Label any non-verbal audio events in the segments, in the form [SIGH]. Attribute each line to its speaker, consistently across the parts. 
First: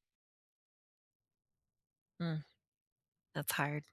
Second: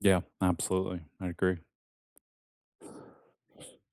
Speaker 1: Yeah, absolutely, I agree.
Speaker 2: Mm, that's hard.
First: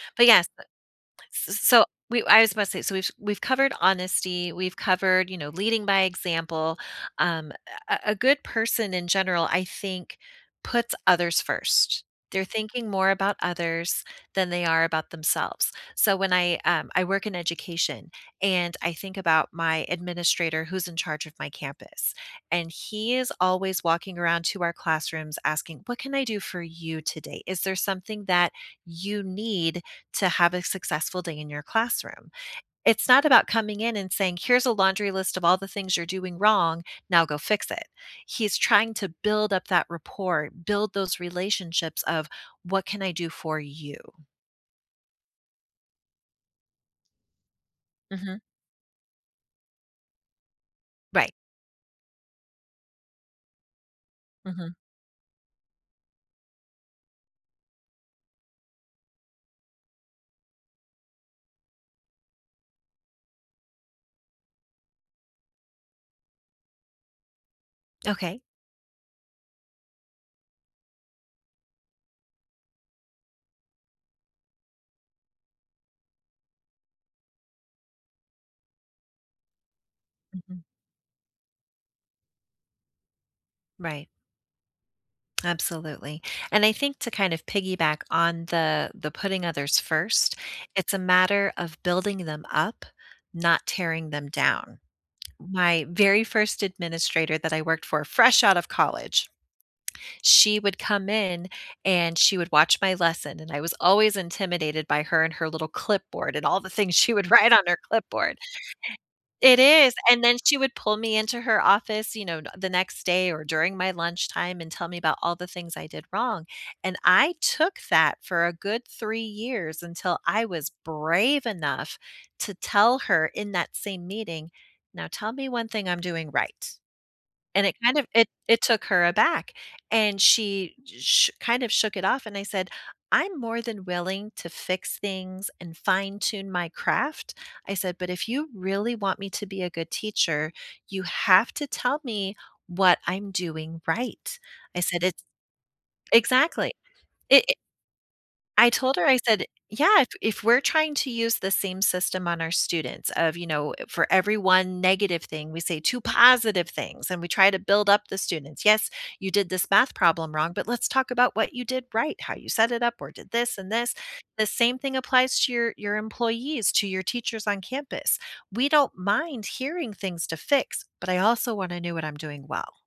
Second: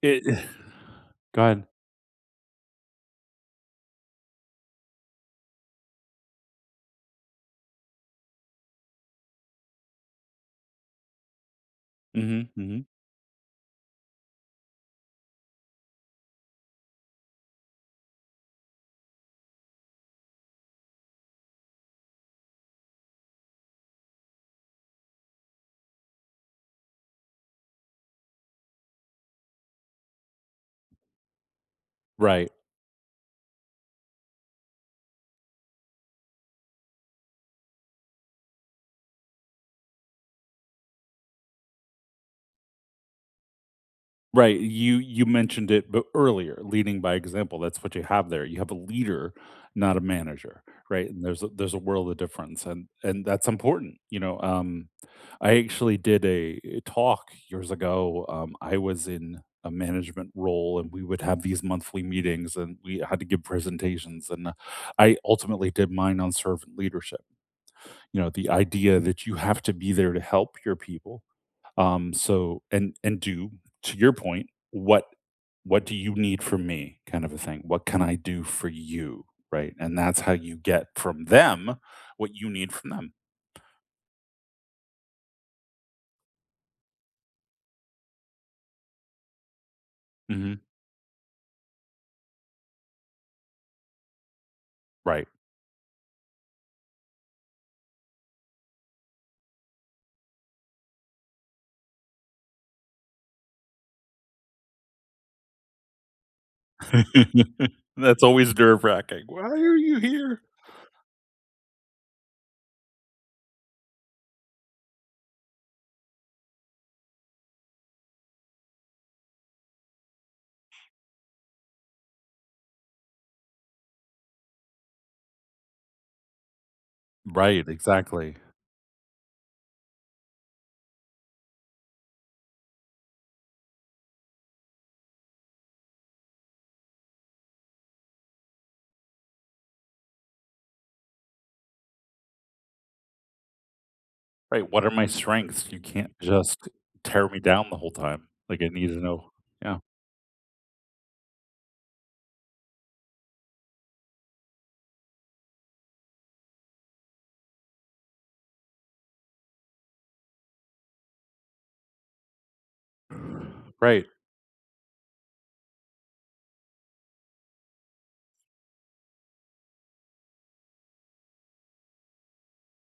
Speaker 1: It
Speaker 2: But yes. Uh.
Speaker 1: [EXHALES] Go
Speaker 2: S s
Speaker 1: ahead.
Speaker 2: so we I was supposed to so, which we've covered honesty, we've covered, you know, leading by example. Um, a a good person in general, I think, puts others first. They're
Speaker 1: Mhm, mhm.
Speaker 2: thinking more about others than they are about themselves, so, when I, um I work in education and I think about my administrator who's in charge of my campus and he is always walking around to our classrooms asking, "What can I do for you today? Is there something that you need to have a successful day in your classroom?"
Speaker 1: Right.
Speaker 2: It's not about coming in and saying, "Here's a laundry list of all the things you're doing wrong. Now go fix it." He's trying to build up that rapport, build those relationships of "What can I do for you?"
Speaker 1: Right, you you mentioned it but earlier, leading by example, that's what you have
Speaker 2: Mhm.
Speaker 1: there, you have a leader, not a manager, right, and
Speaker 2: Right.
Speaker 1: there's a there's a world of difference and and that's important, you know,
Speaker 2: Mhm.
Speaker 1: um, I actually did a talk years ago, um, I was in a management role and we would have these monthly meetings and we had to give presentations and I ultimately did mine on servant leadership, you know,
Speaker 2: Okay.
Speaker 1: the idea that you have to be there to help your people, um, so, and and do to your point, what what do you need from me kind of a thing, "What can I do for you?" right, and that's how you
Speaker 2: Mhm.
Speaker 1: get from them what you need from them.
Speaker 2: Right. Absolutely, and I think to kind of piggyback on the the putting others first,
Speaker 1: Mhm.
Speaker 2: it's a matter of building them up, not tearing them down.
Speaker 1: Right.
Speaker 2: My very 1st administrator that I worked for fresh out of college, she would come in and she would watch my lesson, and I was always intimidated by her and her little clipboard and all the things she would write on
Speaker 1: [CHUCKLES]
Speaker 2: her
Speaker 1: That's
Speaker 2: clipboard.
Speaker 1: always nerve racking, "Why
Speaker 2: It
Speaker 1: are
Speaker 2: is,
Speaker 1: you
Speaker 2: and then
Speaker 1: here?"
Speaker 2: she would pull me into her office, you know, n the next day or during my lunchtime and tell me about all the things I did wrong, and I took that for a good 3 years until I was brave enough to tell her in that same meeting, "Now tell me 1 thing I'm doing right," and
Speaker 1: Right,
Speaker 2: it kind of it
Speaker 1: exactly.
Speaker 2: it took her aback, and she sh kind of shook it off and I said, "I'm more than willing to fix things and fine tune my craft," I said, "but if you really want me to be a good teacher, you have to tell me what I'm doing right,"
Speaker 1: Right,
Speaker 2: I
Speaker 1: "What are
Speaker 2: said,
Speaker 1: my
Speaker 2: "it"
Speaker 1: strengths? You can't just
Speaker 2: Exactly,
Speaker 1: tear me
Speaker 2: i it
Speaker 1: down the whole time, like, I
Speaker 2: I
Speaker 1: need to
Speaker 2: told her, I
Speaker 1: know"
Speaker 2: said
Speaker 1: Yeah.
Speaker 2: "Yeah, if if we're trying to use the same system on our students of, you know, for every 1 negative thing, we say 2 positive things and we try to build up the students. 'Yes, you did this math problem wrong, but let's talk about what you did right, how you set it up or did this and this.'
Speaker 1: Right.
Speaker 2: The same thing applies to your your employees, to your teachers on campus. We don't mind hearing things to fix, but I also wanna know what I'm doing well."